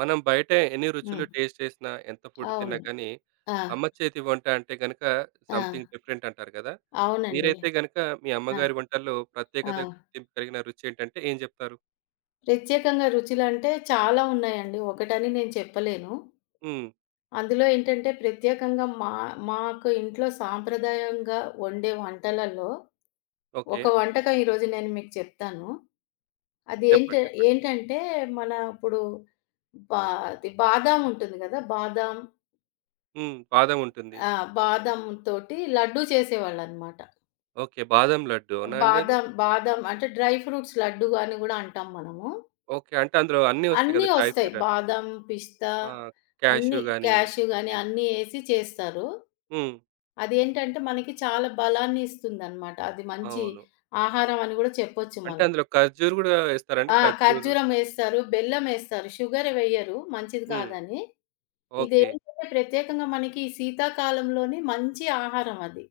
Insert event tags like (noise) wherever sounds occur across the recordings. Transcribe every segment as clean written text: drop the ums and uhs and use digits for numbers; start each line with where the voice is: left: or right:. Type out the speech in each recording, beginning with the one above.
right: మనం బయట ఎన్ని
left: హ్మ్.
right: రుచులు టేస్ట్ చేసినా, ఎంత ఫుడ్
left: అవును.
right: తిన్నా కానీ,
left: ఆ!
right: అమ్మ చేతి వంట అంటే గనక
left: ఆ!
right: సంథింగ్ డిఫరెంట్ అంటారు కదా!
left: అవునండి.
right: మీరైతే గనక మీ అమ్మగారి
left: ఆ!
right: వంటల్లో
left: ఆ!
right: ప్రత్యేకత గుర్తింపు కలిగిన రుచి ఏంటంటే ఏం చెప్తారు?
left: ప్రత్యేకంగా రుచులంటే చాలా ఉన్నాయండి. ఒకటని నేను చెప్పలేను.
right: హ్మ్.
left: అందులో ఏంటంటే ప్రత్యేకంగా మా మాకు ఇంట్లో సాంప్రదాయంగా వండే వంటలలో
right: ఓకే.
left: ఒక వంటకం ఈరోజు నేను మీకు చెప్తాను. అది
right: చెప్పండి. చెప్పండి.
left: ఏంటంటే మన ఇప్పుడు బా అది బాదాం ఉంటుంది గదా! బాదాం
right: హ్మ్. బాదం ఉంటుంది.
left: ఆ! బాదాం తోటి లడ్డూ చేసేవాళ్ళనమాట.
right: ఓకే. బాదం లడ్డు అవునా అండి అది?
left: బాదం, బాదం అంటే డ్రై ఫ్రూట్స్ లడ్డు అని గూడా అంటాం మనము.
right: ఓకే. అంటే అందులో అన్నీ వస్తాయి
left: అన్నీ
right: కదా! డ్రై
left: ఒస్తాయి.
right: ఫ్రూట్ అని.
left: బాదం, పిస్తా
right: ఆ! క్యాష్యూ
left: అన్నీ
right: గాని
left: క్యాష్యూ గాని
right: ఓకే.
left: అన్నీ ఏసి చేస్తారు.
right: హ్మ్.
left: అదేంటంటే మనకి చాలా బలాన్ని ఇస్తుందనమాట. అది మంచి
right: అవును.
left: ఆహారం అని గూడా చెప్పొచ్చు
right: అంటే
left: మనం.
right: అందులో ఖర్జూరు గూడా ఏస్తారండి?
left: ఆ!
right: ఖర్జూరు.
left: ఖర్జూరం ఏస్తారు, బెల్లం ఏస్తారు. షుగర్ వెయ్యరు మంచిది
right: హ్మ్.
left: కాదని.
right: ఓకే.
left: ఇదేంటంటే ప్రత్యేకంగా మనకి ఈ శీతాకాలంలోని మంచి ఆహారం అది.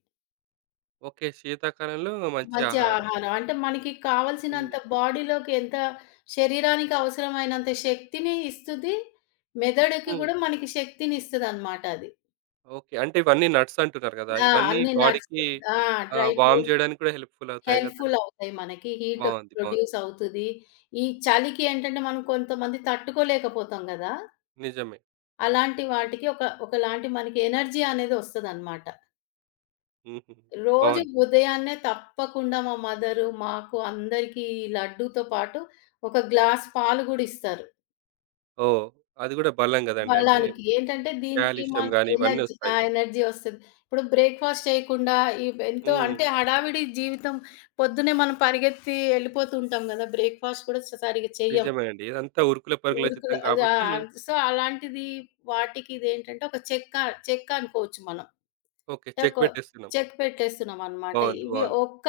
right: ఓకే. శీతాకాలంలో మంచి
left: మంచి
right: ఆహారం.
left: ఆహారం. అంటే మనకి కావాల్సినంత
right: హ్మ్.
left: బాడీలోకి శరీరానికి అవసరమైనంత శక్తిని ఇస్తది. మెదడుకి
right: హ్మ్.
left: గూడా మనకి శక్తిని ఇస్తదనమాట అది.
right: ఓకే. అంటే ఇవన్నీ నట్స్ అంటున్నారు గదా!
left: ఆ!
right: ఇవన్నీ
left: అన్ని నట్స్
right: బాడీకి
left: ఆ! డ్రై
right: ఆహ్, వార్మ్
left: ఫ్రూట్స్
right: జేయడానికి కూడా హెల్ప్‌ఫుల్ అవుతాయి
left: హెల్ప్‌ఫుల్
right: గదండీ.
left: అవుతాయి మనకి. హీట్
right: బావుంది. బావుంది.
left: ప్రొడ్యూస్ అవుతది. ఈ చలికి ఏంటంటే మనం కొంతమంది తట్టుకోలేకపోతాం గదా!
right: నిజమే.
left: అలాంటి వాటికి ఒకలాంటి మనకి ఎనర్జీ అనేది ఒస్తదనమాట.
right: హుహు.
left: రోజు
right: బావుంది.
left: ఉదయాన్నే తప్పకుండా మా మదరు, మాకు అందరికీ ఈ లడ్డూతో పాటు ఒక గ్లాస్ పాలు గూడా ఇస్తారు.
right: ఓహ్! అది గూడా బలం గదండీ. అంటే
left: బలానికి. ఏంటంటే దీనికి
right: కాల్షియం
left: మాకు
right: గాని ఇవన్నీ
left: ఎనర్జీ ఆ!
right: ఒస్తాయి.
left: ఎనర్జీ వస్తది. ఇప్పుడు బ్రేక్‌ఫాస్ట్ చేయకుండా ఎంతో
right: హ్మ్.
left: అంటే హడావిడి జీవితం పొద్దున్నే మనం పరిగెత్తి ఎళ్ళిపోతూ ఉంటాం గదా! బ్రేక్‌ఫాస్ట్ కూడా సరిగ్గా చెయ్యం.
right: నిజమే అండి. ఇదంతా ఉరుకుల పరుగుల
left: ఉరుకులు
right: జీవితం
left: అది
right: కాబట్టి
left: సో, అలాంటిది వాటికి ఇదేంటంటే ఒక చెక్క చెక్క అనుకోవచ్చు మనం.
right: ఓకే.
left: ఒక
right: చెక్ బెట్టేస్తున్నాం.
left: చెక్ పెట్టేస్తున్నామనమాట.
right: బావుంది. బావుంది.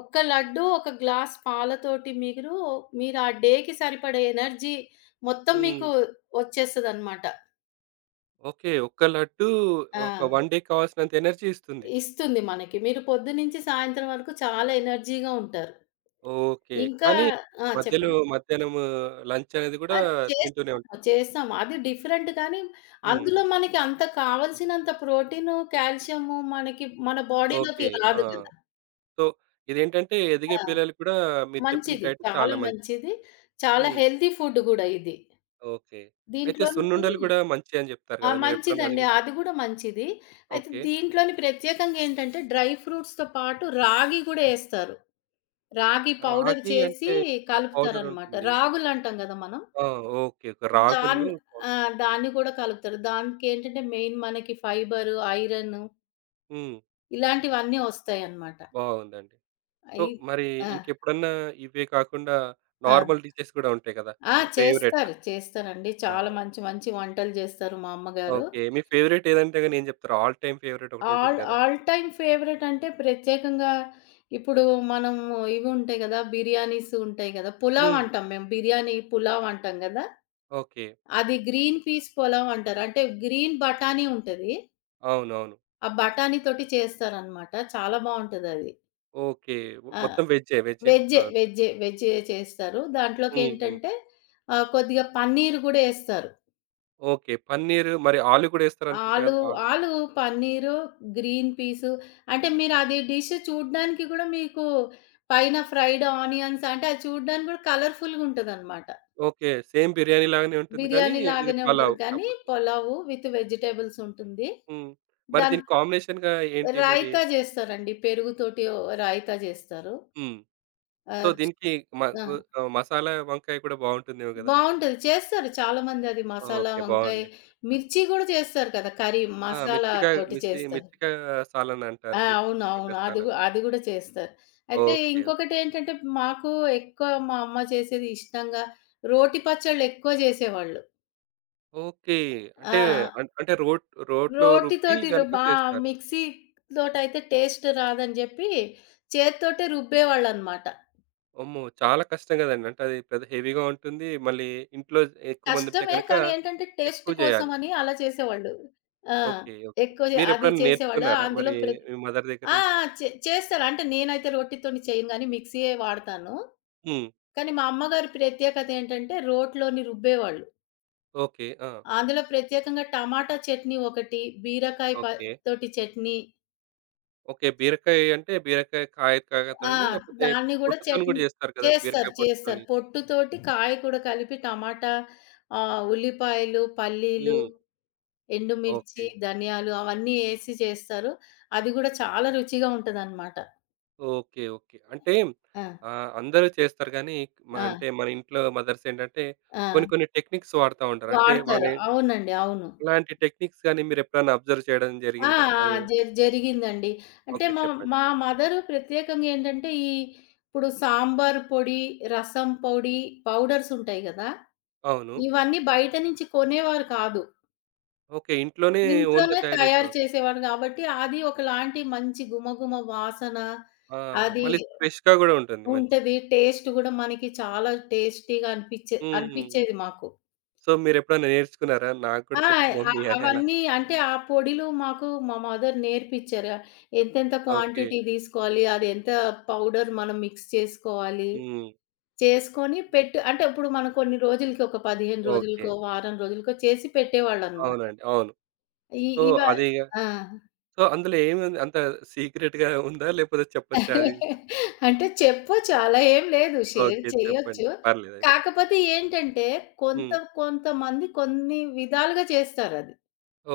left: ఒక్క లడ్డు, ఒక గ్లాస్ పాలతోటి మీరు ఆ డేకి సరిపడే ఎనర్జీ మొత్తం
right: హ్మ్.
left: మీకు వచ్చేస్తదనమాట.
right: ఓకే. ఒక్క లడ్డు
left: ఆ!
right: ఒక 1 డే కావాల్సినంత ఎనర్జీ ఇస్తుంది.
left: ఇస్తుంది మనకి. మీరు పొద్దు నుంచి సాయంత్రం వరకు చాలా ఎనర్జీగా ఉంటారు.
right: ఓకే.
left: ఇంకా
right: కానీ
left: ఆ!
right: మధ్యలో
left: చెప్పండి.
right: మధ్యాహ్నం లంచ్ అనేది
left: ఆ!
right: గూడా తింటూనే
left: చేస్తాము,
right: ఉంటారు.
left: చేస్తాము. అది డిఫరెంట్ కానీ,
right: హ్మ్.
left: అందులో మనకి అంత కావాల్సినంత ప్రోటీను, కాల్షియము మనకి మన బాడీలోకి
right: ఓకే. ఆ!
left: రాదు కదా!
right: సో, ఇదేంటంటే ఎదిగే
left: ఆ!
right: పిల్లలు కూడా మీరు చెప్పిన
left: మంచిది.
right: డైట్
left: చాలా
right: చాలా మంచిది.
left: మంచిది. చాలా
right: హ్మ్.
left: హెల్తీ ఫుడ్ గూడా ఇది.
right: ఓకే. అయితే సున్నుండలు
left: దీంట్లోని
right: కూడా మంచియి అని జెప్తారు
left: ఆ!
right: గదా! మీరెప్పుడన్నా అది
left: మంచిదండి.
right: గూడా
left: అది గూడా మంచిది. అయితే
right: ఓకే.
left: దీంట్లోని ప్రత్యేకంగా ఏంటంటే డ్రై ఫ్రూట్స్‌తో పాటు రాగి గూడా ఏస్తారు. రాగి పౌడర్
right: రాగి
left: చేసి
right: అంటే ఆ పౌడర్
left: కలుపుతారనమాట.
right: ఉంటుంది.
left: రాగులంటాం గదా! మనం.
right: ఆ! ఓకే. ఓకే.
left: దాన్
right: రాగులు పౌ
left: ఆ! దాన్ని గూడా కలుపుతారు. దానికేంటంటే మెయిన్ మనకి ఫైబరు, ఐరను
right: హ్మ్.
left: ఇలాంటివన్నీ ఒస్తాయన్నమాట.
right: బాగుందండి. సో,
left: అయి
right: మరి
left: ఆ!
right: ఇంకెప్పుడన్నా ఇవే కాకుండా
left: ఆ!
right: నార్మల్ డిషెస్ గూడా ఉంటాయి గదా!
left: ఆ!
right: మీ ఫేవరెట్‌గా.
left: చేస్తారు. చేస్తారండి.
right: ఆ!
left: చాలా మంచి మంచి వంటలు జేస్తారు మా అమ్మగారు.
right: ఓకే. మీ ఫేవరెట్ ఏదంటే గనుక ఏం జెప్తారు? ఆల్ టైమ్ ఫేవరెట్
left: ఆల్
right: ఒకటుంటుంది గదా!
left: ఆల్ టైమ్ ఫేవరెట్ అంటే ప్రత్యేకంగా ఇప్పుడు మనము ఇవి ఉంటాయి గదా! బిర్యానీస్ ఉంటాయి గదా! పులావ్
right: హ్మ్.
left: అంటాం మేము. బిర్యానీ పులావ్ అంటాం గదా!
right: ఓకే.
left: అది గ్రీన్ పీస్ పులావ్ అంటారు. అంటే గ్రీన్ బఠానీ ఉంటది.
right: అవునవును.
left: ఆ బఠానీతోటి చేస్తారనమాట. చాలా బావుంటదది.
right: ఓకే.
left: ఆ!
right: మొత్తం వెజ్జే. వెజ్జే మొత్తం
left: వెజ్జే.
right: అదంతా.
left: వెజ్జే. వెజ్జే చేస్తారు.
right: హ్మ్. హ్మ్.
left: దాంట్లోకేంటంటే కొద్దిగా పన్నీర్ గూడా యేస్తారు.
right: ఓకే. పన్నీరు మరి ఆలు కూడా ఏస్తారనుకుంటా
left: ఆలు
right: గదా! ఆలు.
left: ఆలు, పన్నీరు, గ్రీన్ పీసు అంటే మీరది డిష్ చూడ్డానికి గూడా మీకు పైన ఫ్రైడ్ ఆనియన్స్ అంటే అది చూడ్డానికి గూడా కలర్‌ఫుల్‌గా ఉంటదనమాట.
right: ఓకే. సేమ్ బిర్యానీ లాగానే ఉంటుంది కానీ,
left: బిర్యానీ
right: ఇది
left: లాగానే ఉంటది
right: పలావ్
left: కానీ
right: కాకపోతే.
left: పులావు విత్ వెజిటబుల్స్ ఉంటుంది.
right: హ్మ్. మరి
left: దాన్
right: దీనికి కాంబినేషన్‌గా ఏంటి మరి?
left: రాయితా జేస్తారండి. పెరుగుతోటి ఓ రాయితా జేస్తారు.
right: హ్మ్. సో,
left: ఆహ్, చ్
right: దీనికి మ
left: ఆ!
right: గు ఆహ్, మసాలా వంకాయ కూడా బావుంటుందేమో గదా!
left: బావుంటది. చేస్తారు చాలామంది అది మసాలా
right: ఓకే.
left: వంకాయ,
right: బావుంది.
left: మిర్చి గూడా చేస్తారు కదా! కర్రీ
right: ఆ!
left: మసాలా
right: మిర్చికాయ
left: తోటి
right: మిర్చి
left: చేస్తారు.
right: మిర్చికాయ సాలన్
left: ఆ!
right: అంటారు.
left: అవునవును.
right: మిర్చికాయ సాలన్.
left: అది గూడా చేస్తారు. అయితే
right: ఓకే. ఓకే.
left: ఇంకొకటేంటంటే మాకు ఎక్కువ మా అమ్మ చేసేది ఇష్టంగా రోటి పచ్చళ్ళెక్కువ జేసేవాళ్ళు.
right: ఓకే.
left: ఆ!
right: అంటే అం అంటే రోట్లో రుబ్బి
left: రోటితోటి రు
right: గనుక
left: మా
right: చేస్తారు.
left: మిక్సీ‌తోటైతే టేస్ట్ రాదని జెప్పి చేత్తోటే రుబ్బేవాళ్ళనమాట.
right: అమ్మో! చాలా కష్టం గదండీ. అంటే అది పెద్ద హెవీగా ఉంటుంది. మళ్ళీ ఇంట్లో ఎక్కువ మంది ఉంటే
left: కష్టమే
right: గనక
left: కానీ ఏంటంటే టేస్ట్
right: ఎక్కువ జేయాలి.
left: కోసమని అలా చేసేవాళ్ళు. ఆ!
right: ఓకే. ఓకే.
left: ఎక్కువ అది
right: మీరెప్పుడైనా
left: చేసేవాళ్ళు.
right: నేర్చుకున్నారా?
left: అందులో
right: మరి
left: ప్ర
right: మీ మదర్ దగ్గర
left: ఆ! ఆ!
right: నుంచి?
left: చే చేస్తారు. అంటే నేనైతే రొట్టెతోని చేయను గానీ మిక్సీయే వాడతాను.
right: హ్మ్.
left: కానీ మా అమ్మగారి ప్రత్యేకత ఏంటంటే రోట్లోని రుబ్బేవాళ్ళు.
right: ఓకే. ఆ!
left: అందులో ప్రత్యేకంగా టమాటా చట్నీ ఒకటి, బీరకాయ
right: ఓకే.
left: తోటి చట్నీ
right: ఓకే. బీరకాయ అంటే బీరకాయ కాయ
left: ఆ!
right: కాయతోండి లేకపోతే
left: దాన్ని గూడా
right: పొట్టుతోని గూడా
left: చట్నీ
right: జేస్తారు కదా!
left: చేస్తారు.
right: బీరకాయ
left: చేస్తారు.
right: పొట్టుతోని.
left: పొట్టుతోటి కాయ కూడా కలిపి టమాటా ఉల్లిపాయలు, పల్లీలు,
right: హ్మ్.
left: ఎండుమిర్చి,
right: ఓకే.
left: ధనియాలు అవన్నీ ఏసి చేస్తారు. అది గూడా చాలా రుచిగా ఉంటదనమాట.
right: ఓకే. ఓకే. అంటే
left: ఆ!
right: ఆహ్, అందరూ చేస్తారు గానీ మ
left: ఆ!
right: అంటే మన ఇంట్లో మదర్స్ ఏంటంటే
left: ఆ!
right: కొన్ని కొన్ని టెక్నిక్స్ వాడుతా ఉంటారు. అంటే
left: వాడతారు.
right: వాళ్ళే
left: అవునండి. అవును.
right: ఇలాంటి టెక్నిక్స్ గాని మీరెప్పుడన్నా అబ్జర్వ్ చేయడం
left: ఆ!
right: జరిగిందా?
left: ఆ!
right: అది
left: జరిగిందండి. అంటే
right: ఓకే.
left: మా
right: చెప్పండి.
left: మా మదరు ప్రత్యేకంగా ఏంటంటే, ఇప్పుడు సాంబార్ పొడి, రసం పొడి, పౌడర్స్ ఉంటాయి గదా!
right: అవును.
left: ఇవన్నీ బయట నుంచి కొనేవారు కాదు.
right: ఓకే. ఇంట్లోనే ఓన్‌గా
left: ఇంట్లోనే
right: తయారు
left: తయారు
right: చేసేవారు.
left: చేసేవారు గాబట్టి, అది ఒకలాంటి మంచి గుమగుమ వాసన
right: ఆ!
left: అది
right: మళ్ళీ ఫ్రెష్‌గా గూడా ఉంటుంది మంచిగా.
left: ఉంటది. టేస్ట్ గూడా మనకి చాలా టేస్టీగా
right: హ్మ్. హ్మ్.
left: అనిపిచ్చేది మాకు.
right: సో, మీరెప్పుడన్నా నేర్చుకున్నారా? నాకు
left: ఆ!
right: కూడా చెప్పు మమ్మీ అని అలా?
left: అవన్నీ అంటే ఆ పొడిలు మాకు మా మదర్ నేర్పిచ్చారు. ఎంతెంత
right: ఓకే.
left: క్వాంటిటీ తీసుకోవాలి, అది ఎంత పౌడర్ మనం మిక్స్ చేసుకోవాలి,
right: హ్మ్.
left: చేసుకొని పెట్టి అంటే ఇప్పుడు మనం కొన్ని రోజులకి ఒక 15
right: ఓకే.
left: రోజులకో, వారం రోజులకో చేసి పెట్టేవాళ్ళనమాట.
right: అవునండి. అవును.
left: ఈ
right: సో,
left: ఇవ
right: అది ఇగ
left: ఆ!
right: సో, అందులో ఏముంది? అంత సీక్రెట్‌గా ఉందా? లేకపోతే చెప్పొచ్చా అది విషయం?
left: (laughs) అంటే చెప్పొచ్చు అలా ఏం లేదు. Share
right: okay. చెప్పండి.
left: చేయొచ్చు.
right: పర్లేదయితే.
left: కాకపోతే ఏంటంటే కొంత
right: హ్మ్.
left: కొంతమంది కొన్ని విధాలుగా చేస్తారది.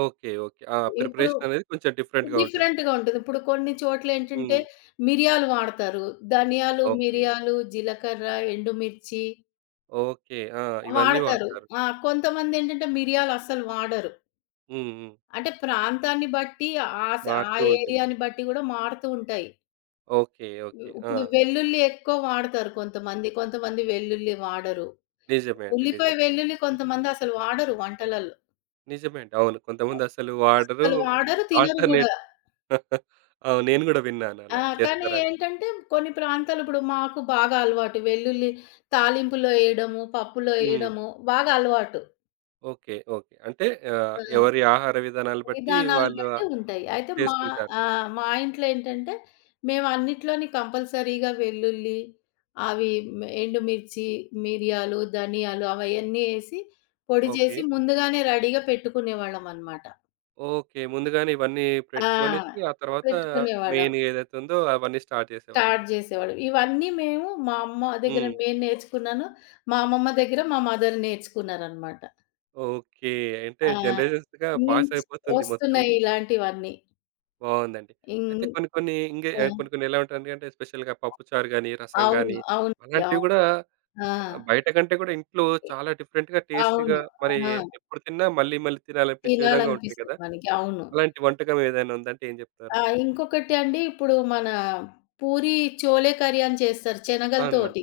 right: ఓకే. ఓకే. ఆ!
left: ఇప్పుడు
right: ప్రిపరేషన్ అనేది కొంచెం డిఫరెంట్‌గా ఉంటుంది.
left: డిఫరెంట్‌గా ఉంటది. ఇప్పుడు కొన్ని చోట్లేంటంటే
right: హ్మ్.
left: మిరియాలు వాడతారు. ధనియాలు,
right: ఓకే.
left: మిరియాలు, జీలకర్ర, ఎండుమిర్చి
right: ఓకే. ఆ! ఇవన్నీ
left: వాడతారు.
right: వాడతారు.
left: ఆ! కొంతమందేంటంటే మిరియాలు అస్సలు వాడరు.
right: హ్మ్. హ్మ్.
left: అంటే ప్రాంతాన్ని బట్టి ఆ
right: మారుతూ ఉంటుంది.
left: ఏరియాని బట్టి గూడా మారుతూ ఉంటాయి.
right: ఓకే. ఓకే. ఆ!
left: ఇప్పుడు వెల్లుల్లి ఎక్కువ వాడతారు కొంతమంది. కొంతమంది వెల్లుల్లి వాడరు.
right: నిజమే అండి.
left: ఉల్లిపాయ,
right: నిజమే.
left: వెల్లుల్లి కొంతమంది అసలు వాడరు వంటలల్లో.
right: నిజమే అండి. అవును. కొంతమందసలు వాడరు.
left: అస్సలు వాడరు, తినరు గూడా.
right: ఆల్టర్‌నేట్ (laughs) అవును. నేను గూడా విన్నాను
left: ఆ!
right: అలా
left: కానీ
right: చేస్తారని.
left: ఏంటంటే కొన్ని ప్రాంతాలు ఇప్పుడు మాకు బాగా అలవాటు. వెల్లుల్లి తాలింపులో ఎయడము, పప్పులో
right: హ్మ్.
left: ఎయడము బాగా అలవాటు.
right: ఓకే. ఓకే. అంటే ఆహ్,
left: ఆ!
right: ఎవరి ఆహార విధానాలు బట్టి
left: విధానాలు
right: వాళ్ళు
left: బట్టి ఉంటాయి. అయితే
right: చేసుకుంటారు.
left: మా ఇంట్లో ఏంటంటే మేము అన్నిట్లోని కంపల్సరీగా వెల్లుల్లి, అవి ఎండుమిర్చి, మిరియాలు, ధనియాలు అవన్నీ ఎసి పొడి
right: ఓకే.
left: చేసి ముందుగానే రెడీగా పెట్టుకునేవాళ్ళమనమాట.
right: ఓకే. ముందుగానే ఇవన్నీ
left: ఆ!
right: పెట్టుకొనేసి ఆ తర్వాత
left: పెట్టుకునేవాళ్ళం.
right: మెయిన్ ఏదైతే ఉందో అవన్నీ స్టార్ట్ చేసేవాళ్ళు.
left: స్టార్ట్ జేసేవాడు. ఇవన్నీ మేము మా అమ్మ దగ్గర
right: హ్మ్.
left: నేను నేర్చుకున్నాను. మా అమ్మమ్మ దగ్గర మా మదర్ నేర్చుకున్నారనమాట.
right: ఓకే. అంటే
left: ఆ!
right: జనరేషన్స్‌గా పాస్
left: నించ్
right: అయిపోతుంది మొత్తం.
left: వస్తున్నాయి ఇలాంటివన్నీ.
right: బావుందండి.
left: ఇం
right: అయితే కొన్ని కొన్ని ఇంగే
left: ఆ!
right: ఆహ్, కొన్ని కొన్ని ఎలా ఉంటుంది అంటే స్పెషల్‌గా పప్పుచారు గాని, రసం
left: అవును.
right: గాని
left: అవునండి.
right: అలాంటివి
left: అవును.
right: గూడా
left: ఆ!
right: ఆహ్, బయట కంటే గూడా ఇంట్లో
left: ఇ
right: చాలా డిఫరెంట్‌గా,
left: అవును.
right: టేస్టీగా మరి
left: ఆ!
right: ఎప్పుడు తిన్నా మళ్ళీ మళ్ళీ తినాలనిపించే విధంగా ఉంటాయి
left: తినాలనిపిస్తది
right: కదా!
left: మనకి. అవును.
right: అలాంటి వంటకం ఏదైనా ఉందంటే ఏం జెప్తారు?
left: ఆ! ఇంకొకటి అండి ఇప్పుడు మన పూరి చోలే కర్రీ అని చేస్తారు
right: అవునండి.
left: శనగలతోటి.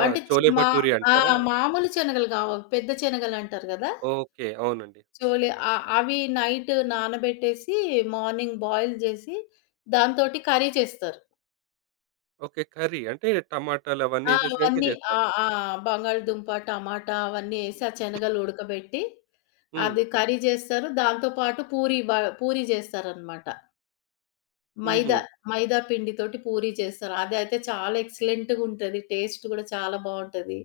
right: ఆ!
left: అంటే చి
right: చోలే
left: మా
right: భటూరి
left: ఆ!
right: అంటారా?
left: మామూలు శనగలు గావు పెద్ద శనగలంటారు గదా!
right: ఓకే. అవునండి.
left: చోలే అవి నైట్ నానబెట్టేసి, మార్నింగ్ బాయిల్ జేసి, దాంతోటి కర్రీ చేస్తారు.
right: ఓకే. కర్రీ అంటే టమాటాలు అవన్నీ
left: ఆ!
right: ఏసేసి గనుక
left: అవన్నీ ఆ!
right: జేస్తారు.
left: ఆ! బంగాళదుంప, టమాటా అవన్నీ యేసి, ఆ శనగలు ఉడకబెట్టి,
right: హ్మ్.
left: అది కర్రీ జేస్తారు. దాంతో పాటు పూరి జేస్తారనమాట. మైదా,
right: హుహు.
left: మైదా పిండితోటి పూరి చేస్తారు. అదైతే చాలా ఎక్సలెంట్‌గుంటది. టేస్ట్ గూడా చాలా బావుంటది.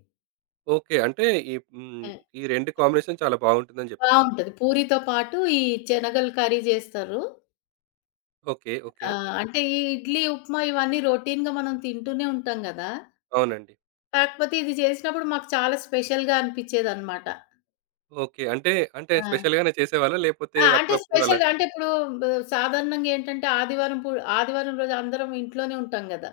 right: ఓకే. అంటే ఈ హ్మ్.
left: ఆ!
right: ఈ 2 కాంబినేషన్ చాలా బావుంటుందని జెప్తున్నారు.
left: బావుంటది. పూరితో పాటు ఈ శనగలు కర్రీ జేస్తారు.
right: ఓకే. ఓకే.
left: ఆ! అంటే ఈ ఇడ్లీ, ఉప్మా ఇవన్నీ రొటీన్‌గా మనం తింటూనే ఉంటాం గదా!
right: అవునండి.
left: కాకపోతే ఇది చేసినప్పుడు మాకు చాలా స్పెషల్‌గా అనిపిచ్చేదనమాట.
right: ఓకే. అంటే, అంటే
left: ఆ!
right: స్పెషల్‌గానే చేసేవాళ్ళా? లేపోతే
left: ఆ! అంటే
right: అప్పుడప్పుడు అలా
left: స్పెషల్‌గా అంటే ఇప్పుడు బ్ సాధారణంగా ఏంటంటే ఆదివారం రోజు అందరం ఇంట్లోనే ఉంటాం గదా!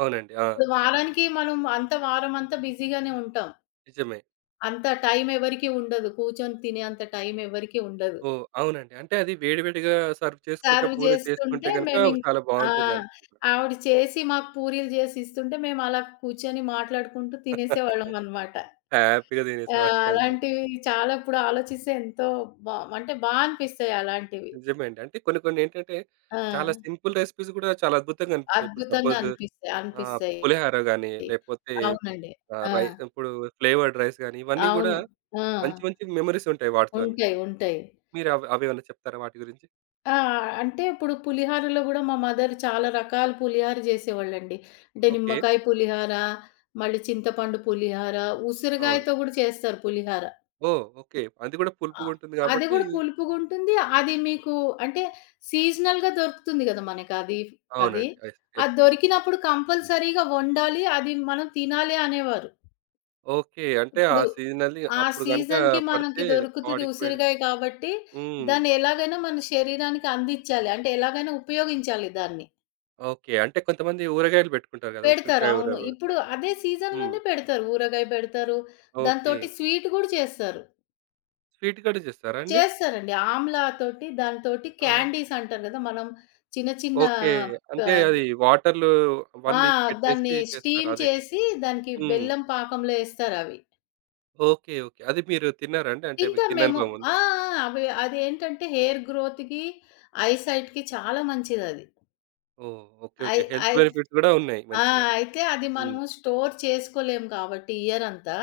right: అవునండి. ఆ!
left: ఇప్పుడు వారానికి మనం అంత వారం అంతా బిజీగానే ఉంటాం.
right: నిజమే.
left: అంత టైం ఎవరికీ ఉండదు. కూర్చొని తినే అంత టైం ఎవరికీ ఉండదు.
right: ఓహ్! అవునండి. అంటే అది వేడి వేడిగా సర్వ్ చేసుకుంటే,
left: సర్వ్
right: పూరి
left: చేస్తుంటే
right: చేసుకుంటే గనక
left: మేమింక
right: చాలా
left: ఆ!
right: బావుంటుందంట.
left: ఆవిడ చేసి మాకు పూరీలు చేసి ఇస్తుంటే మేము అలా కూర్చొని మాట్లాడుకుంటూ తినేసేవాళ్ళం అనమాట.
right: హ్యాపీగా
left: ఆ!
right: తినేసేవాళ్ళనమాట.
left: అలాంటివి చాలా ఇప్పుడు ఆలోచిస్తే ఎంతో బా అనిపిస్తాయి అలాంటివి.
right: నిజమే అండి. అంటే కొన్ని కొన్ని ఏంటంటే,
left: ఆ!
right: చాలా సింపుల్ రెసిపీస్ గూడా చాలా అద్భుతంగా అనిపిస్తాయి. ఇప్పుడు
left: అద్భుతంగా
right: సపోజ్
left: అనిపిస్తాయి.
right: ఆహ్,
left: అనిపిస్తాయి.
right: పులిహోర గాని, లేపోతే
left: అవునండి.
right: ఆహ్,
left: ఆ!
right: రై ఇప్పుడు ఫ్లేవర్డ్ రైస్ గాని, ఇవన్నీ గూడా
left: అవును. ఆ!
right: మంచి మంచి మెమోరీస్ ఉంటాయి వాటితోని.
left: ఉంటాయి. ఉంటాయి.
right: మీరు అవి అవేమన్నా చెప్తారా వాటి గురించి?
left: ఆ! అంటే ఇప్పుడు పులిహోరలో గూడా మా మదర్ చాలా రకాల పులిహోర జేసేవాళ్ళండి. అంటే
right: ఓకే.
left: నిమ్మకాయ పులిహోర, మళ్ళీ చింతపండు పులిహోర,
right: అవును.
left: ఉసిరిగాయతో గూడా చేస్తారు పులిహోర.
right: ఓహ్! ఓకే. అది కూడా
left: అ
right: పులుపుగుంటుంది
left: అది
right: గాబట్టి
left: గూడా పులుపుగుంటుంది. అది అంటే సీజనల్‌గా దొరుకుతుంది గదా! మనకది. అది.
right: అవునండి. యెస్.
left: అది
right: యెస్.
left: దొరికినప్పుడు కంపల్సరీగా వండాలి. అది మనం తినాలి అనేవారు.
right: ఓకే. అంటే ఆ
left: ఇప్పుడు
right: సీజనల్లీ
left: ఆ
right: అప్పుడు గనుక
left: సీజన్‌కి మనకి
right: పడితే
left: దొరుకుతది
right: బాడీకి పెడి
left: ఉసిరికాయ కాబట్టి
right: హ్మ్.
left: దాన్ని ఎలాగైనా మన శరీరానికి అందిచ్చాలి. అంటే ఎలాగైనా ఉపయోగించాలి దాన్ని.
right: ఓకే. అంటే కొంతమంది ఊరగాయలు బెట్టుకుంటారు గదా!
left: పెడతారు.
right: ఉసిరికాయ ఊర
left: అవును. ఇప్పుడు
right: బెడతారు.
left: అదే
right: హ్మ్.
left: సీజన్‌లోనే పెడతారు. ఊరగాయ పెడతారు.
right: ఓకే.
left: దాంతోటి స్వీట్ గూడా చేస్తారు.
right: స్వీట్ కూడా చేస్తారా అండి?
left: చేస్తారండి. ఆమ్లా తోటి దానితోటి
right: ఆ!
left: క్యాండీస్ అంటారు గదా! మనం చిన్న చిన్న
right: ఓకే.
left: ప
right: అంటే
left: ద
right: అది వాటర్‌లో 1
left: ఆ!
right: వీక్ పెట్టేసి
left: దాన్ని
right: చేస్తారు.
left: స్టీమ్
right: అదే గదా!
left: చేసి దానికి
right: హ్మ్.
left: బెల్లం పాకంలో ఏస్తారవి.
right: ఓకే. ఓకే. అది మీరు తిన్నారా అండి? అంటే మీకు
left: తింటాం
right: తిన్న
left: మేము.
right: అనుభవం ఉంది.
left: ఆ! ఆ! అవి అదేంటంటే హెయిర్ గ్రోత్‌కి, ఐ సైట్‌కి చాలా మంచిదది.
right: ఓహ్! ఓకే.
left: అయి
right: ఓకే. హెల్త్
left: అయి
right: బెనిఫిట్స్ గూడా ఉన్నాయి
left: ఆ!
right: మంచిగా.
left: అయితే అది
right: హ్మ్.
left: మనము స్టోర్ చేసుకోలేము కాబట్టి ఇయరంతా.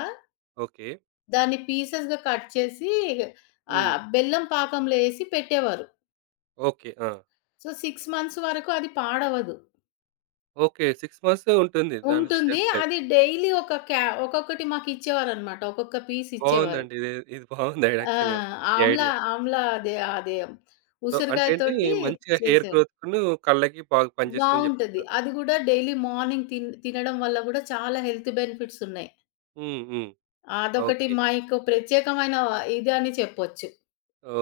right: ఓకే.
left: దాన్ని పీసెస్‌గా కట్ చేసి
right: హ్మ్.
left: బెల్లం పాకంలో ఏసి పెట్టేవారు.
right: ఓకే. ఆ!
left: సో, 6 మంత్స్ వరకు అది పాడవదు.
right: ఓకే. 6 మంత్స్ ఉంటుంది. దాని
left: ఉంటుంది.
right: Shelf life.
left: అది డైలీ ఒక క్యా ఒక్కొక్కటి మాకిచ్చేవారనమాట. ఒక్కొక్క పీస్ ఇచ్చేవారు.
right: బావుందండి. ఇది ఇది బావుంది ఐడి
left: ఆ!
right: యాక్చువల్‌గా ఈ ఐడియా.
left: ఆమ్లా అదే అదే
right: సో, అంటే
left: ఉసిరికాయ
right: ఏంటి
left: తోటి
right: మంచిగా హెయిర్
left: చేశారు.
right: గ్రోత్‌కును, కళ్ళకి బాగా పనిచేస్తుందని
left: బావుంటది.
right: చెప్తున్నారు.
left: అది గూడా డైలీ మార్నింగ్ తినడం వల్ల గూడా చాలా హెల్త్ బెనిఫిట్స్ ఉన్నాయి.
right: హ్మ్. హ్మ్.
left: అదొకటి
right: ఓకే.
left: మాకు ప్రత్యేకమైన ఇది అని చెప్పొచ్చు.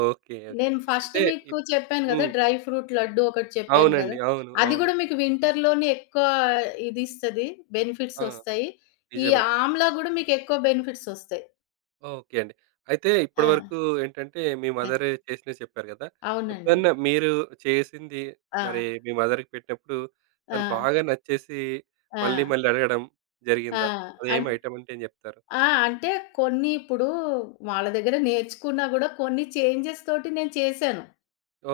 right: ఓకే. ఓకే.
left: నేను ఫస్ట్
right: అయితే
left: మీకు
right: ఇప్
left: చెప్పాను గదా!
right: హ్మ్.
left: డ్రై ఫ్రూట్ లడ్డు ఒకటి చెప్పాను గదా!
right: అవునండి. అవును.
left: అది
right: అవును.
left: గూడా మీకు వింటర్‌లోనే ఎక్కువ ఇదిస్తది. బెనిఫిట్స్
right: ఆ!
left: ఒస్తాయి. ఈ
right: నిజమే.
left: ఆమ్లా గూడా మీకు ఎక్కువ బెనిఫిట్స్ ఒస్తాయి.
right: ఓకే అండి. అయితే
left: ఆ!
right: ఇప్పటి వరకు ఏంటంటే మీ
left: ఆ!
right: మదర్ చేసినవి చెప్పారు కదా!
left: అవునండి.
right: ఎప్పుడన్నా మీరు చేసింది
left: ఆ!
right: మరి మీ మదర్‌కి పెట్టినప్పుడు
left: ఆ!
right: తను బాగా నచ్చేసి
left: ఆ!
right: మళ్ళీ మళ్ళీ అడగడం
left: ఆ!
right: జరిగిందా?
left: అన్
right: అదేం ఐటమ్ అంటే ఏం చెప్తారు?
left: ఆ! అంటే కొన్ని ఇప్పుడు వాళ్ళ దగ్గర నేర్చుకున్నా గూడా కొన్ని చేంజెస్ తోటి నేను చేశాను.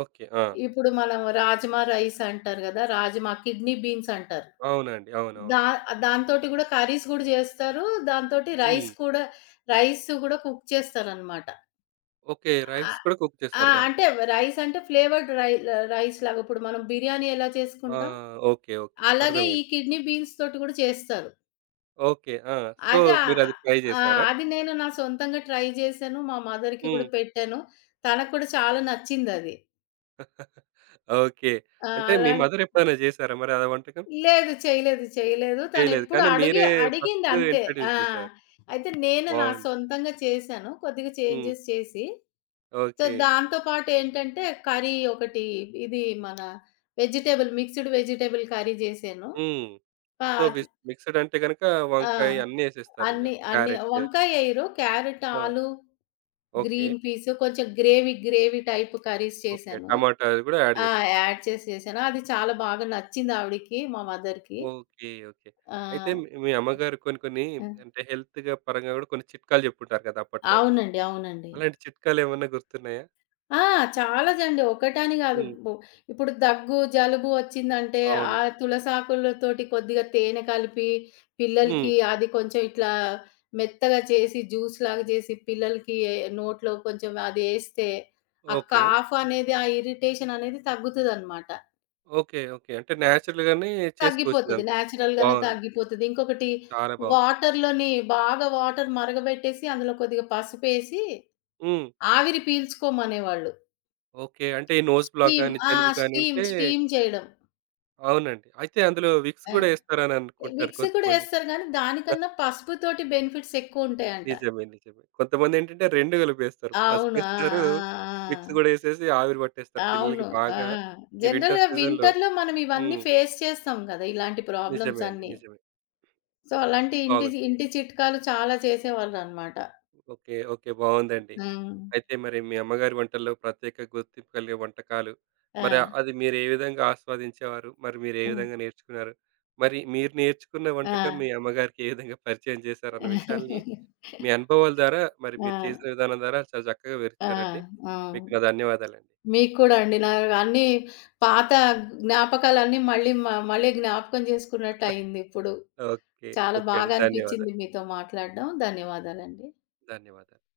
right: ఓకే. ఆ!
left: ఇప్పుడు మనం రాజ్మా రైస్ అంటారు గదా! రాజ్మా, కిడ్నీ బీన్స్ అంటారు.
right: అవునండి.
left: దా
right: అవునవును.
left: దాంతోటి గూడా కర్రీస్ గూడా జేస్తారు. దాంతోటి
right: హ్మ్.
left: రైస్ గూడా కుక్ చేస్తారనమాట.
right: ఓకే. రైస్
left: ఆహ్,
right: కూడా కుక్
left: ఆ!
right: చేస్తారు దాంతో.
left: అంటే రైస్ అంటే ఫ్లేవర్డ్ రైస్‌లాగా ఇప్పుడు మనం బిర్యానీ ఎలా
right: ఆ!
left: చేసుకుంటాం?
right: ఓకే. ఓకే.
left: అలాగే ఈ
right: అర్థమైంది.
left: కిడ్నీ బీన్స్ తోటి గూడా చేస్తారు.
right: ఓకే. ఆ! సో,
left: అయితే ఆహ్,
right: మీరది ట్రై
left: ఆ!
right: చేసారా?
left: అది నేను నా సొంతంగా ట్రై జేశాను. మా మదర్‌కి గూడా
right: హ్మ్.
left: పెట్టాను. తనకు కూడా చాలా నచ్చిందది.
right: ఓకే.
left: ఆ!
right: అంటే మీ మదర్ ఎప్పుడైనా చేసారా మరి ఆ వంటకం?
left: లేదు. చేయలేదు. చేయలేదు.
right: చేయలేదు.
left: తనెప్పుడు
right: కానీ మీరే ఫస్ట్
left: అడిగిందంతే. ఆ!
right: ఇంట్రొడ్యూస్ చేసారు.
left: అయితే నేను నా
right: బాగుంది.
left: సొంతంగా చేశాను. కొద్దిగా
right: హ్మ్.
left: చేంజెస్ చేసి. So,
right: okay.
left: దాంతో పాటు ఏంటంటే కర్రీ ఒకటి ఇది మన మిక్స్డ్ వెజిటబుల్ కర్రీ జేశాను.
right: హ్మ్.
left: ఆ!
right: సో, విస్ మిక్స్‌డ్ అంటే గనుక
left: ఆ!
right: వంకాయ అన్నీ ఎసేస్తారింక.
left: అన్ని అన్ని
right: క్యారెట్.
left: వంకాయేయరు. క్యారట్,
right: ఆ!
left: ఆలు
right: ఓకే.
left: గ్రీన్ పీసు కొంచెం గ్రేవీ టైప్ కర్రీస్
right: ఓకే.
left: చేశాను.
right: టమాటాలు కూడా యాడ్
left: ఆ!
right: చేస్తారు.
left: యాడ్ చేసి చేశాను. అది చాలా బాగా నచ్చింది ఆవిడకి, మా మదర్‌కి.
right: ఓకే. ఓకే.
left: ఆ!
right: అయితే మీ మీ అమ్మగారు కొన్ని కొన్ని
left: హ్మ్.
right: అంటే హెల్త్‌గా పరంగా గూడా కొన్ని చిట్కాలు జెప్పుంటారు గదా! అప్పట్లో.
left: అవునండి. అవునండి.
right: అలాంటి చిట్కాలేమన్నా గుర్తున్నాయా?
left: ఆ! చాలా జండి. ఒకటని గాదు.
right: హ్మ్.
left: ఇప్పుడు దగ్గు, జలుబు వచ్చిందంటే, ఆ
right: అవును.
left: తులసాకులతోటి కొద్దిగా తేనె కలిపి,
right: హ్మ్.
left: పిల్లలకి అది కొంచెం ఇట్లా మెత్తగా చేసి, జ్యూస్‌లాగా చేసి, పిల్లలకి నోట్లో కొంచెం అదేస్తే, ఆ
right: ఓకే.
left: కాఫ్ అనేది, ఆ ఇరిటేషన్ అనేది తగ్గుతదనమాట.
right: ఓకే. ఓకే. అంటే నేచురల్‌గానే చేసుకోవచ్చు
left: తగ్గిపోతది.
right: ఇదంతా.
left: నేచురల్‌గానే
right: బావుంది.
left: తగ్గిపోతది. ఇంకొకటి
right: చాలా బావుంది.
left: వాటర్‌లోని బాగా వాటర్ మరగబెట్టేసి, అందులో కొద్దిగా పసుపేసి,
right: హ్మ్.
left: ఆవిరి పీల్చుకోమనేవాళ్ళు.
right: ఓకే. అంటే ఈ నోస్ బ్లాక్
left: స్టీమ్
right: గాని,
left: ఆ!
right: జలుబు గాని ఉంటే
left: స్టీమ్ చేయడం.
right: అవునండి. అయితే అందులో విక్స్
left: ఆ!
right: గూడా యేస్తారని అనుకుంటారు
left: మిక్సీ కూడా
right: కొంతమంది.
left: ఏస్తారు గానీ, దానికన్నా పసుపుతోటి బెనిఫిట్స్ ఎక్కువుంటాయంట.
right: నిజమే. నిజమే. కొంతమందేంటంటే 2 కలిపేస్తారు.
left: అవును. ఆ!
right: పసుపేస్తారు,
left: ఆ!
right: మిక్స్
left: ఆ!
right: గూడా ఏసేసి ఆవిరి
left: ఆ!
right: పట్టేస్తారు.
left: అవును.
right: పిల్లలకి
left: ఆ!
right: బాగా ఈ
left: జనరల్‌గా
right: వింటర్ సీజన్‌లో
left: వింటర్‌లో మనం ఇవన్నీ
right: హ్మ్.
left: ఫేస్ చేస్తాం గదా! ఇలాంటి ప్రాబ్లమ్స్
right: నిజమే అండి.
left: అన్నీ.
right: నిజమే.
left: సో, అలాంటి ఇంటి
right: బాగుంది.
left: ఇంటి చిట్కాలు చాలా చేసేవాళ్ళనమాట.
right: ఓకే. ఓకే. బావుందండి.
left: హ్మ్.
right: అయితే మరి మీ అమ్మగారి వంటల్లో ప్రత్యేక గుర్తింపు కలిగే వంటకాలు,
left: ఆ!
right: మరి అది మీరు ఏ విధంగా ఆస్వాదించేవారు? మరి మీరు ఏ
left: హ్మ్.
right: విధంగా నేర్చుకున్నారు? మరి మీరు నేర్చుకున్న
left: ఆ!
right: వంటకం మీ అమ్మగారికి ఏ విధంగా పరిచయం చేశారన్న విషయాల్ని మీ
left: (laughs)
right: అనుభవాల ద్వారా, మరి
left: ఆ!
right: మీరు చేసిన విధానం ద్వారా చాలా చక్కగా
left: ఆ!
right: వివరిచ్చారండి.
left: ఆ!
right: మీకు నా ధన్యవాదాలండి.
left: మీకు కూడా అండి. నా అన్నీ పాత జ్ఞాపకాలన్నీ మళ్ళీ మళ్ళీ జ్ఞాపకం చేసుకున్నట్టయిందిప్పుడు.
right: ఓకే.
left: చాలా
right: ఓకే అండి.
left: బాగా
right: ధన్యవాదాలు.
left: అనిపిచ్చింది మీతో మాట్లాడడం. ధన్యవాదాలండి.
right: ధన్యవాదాలు.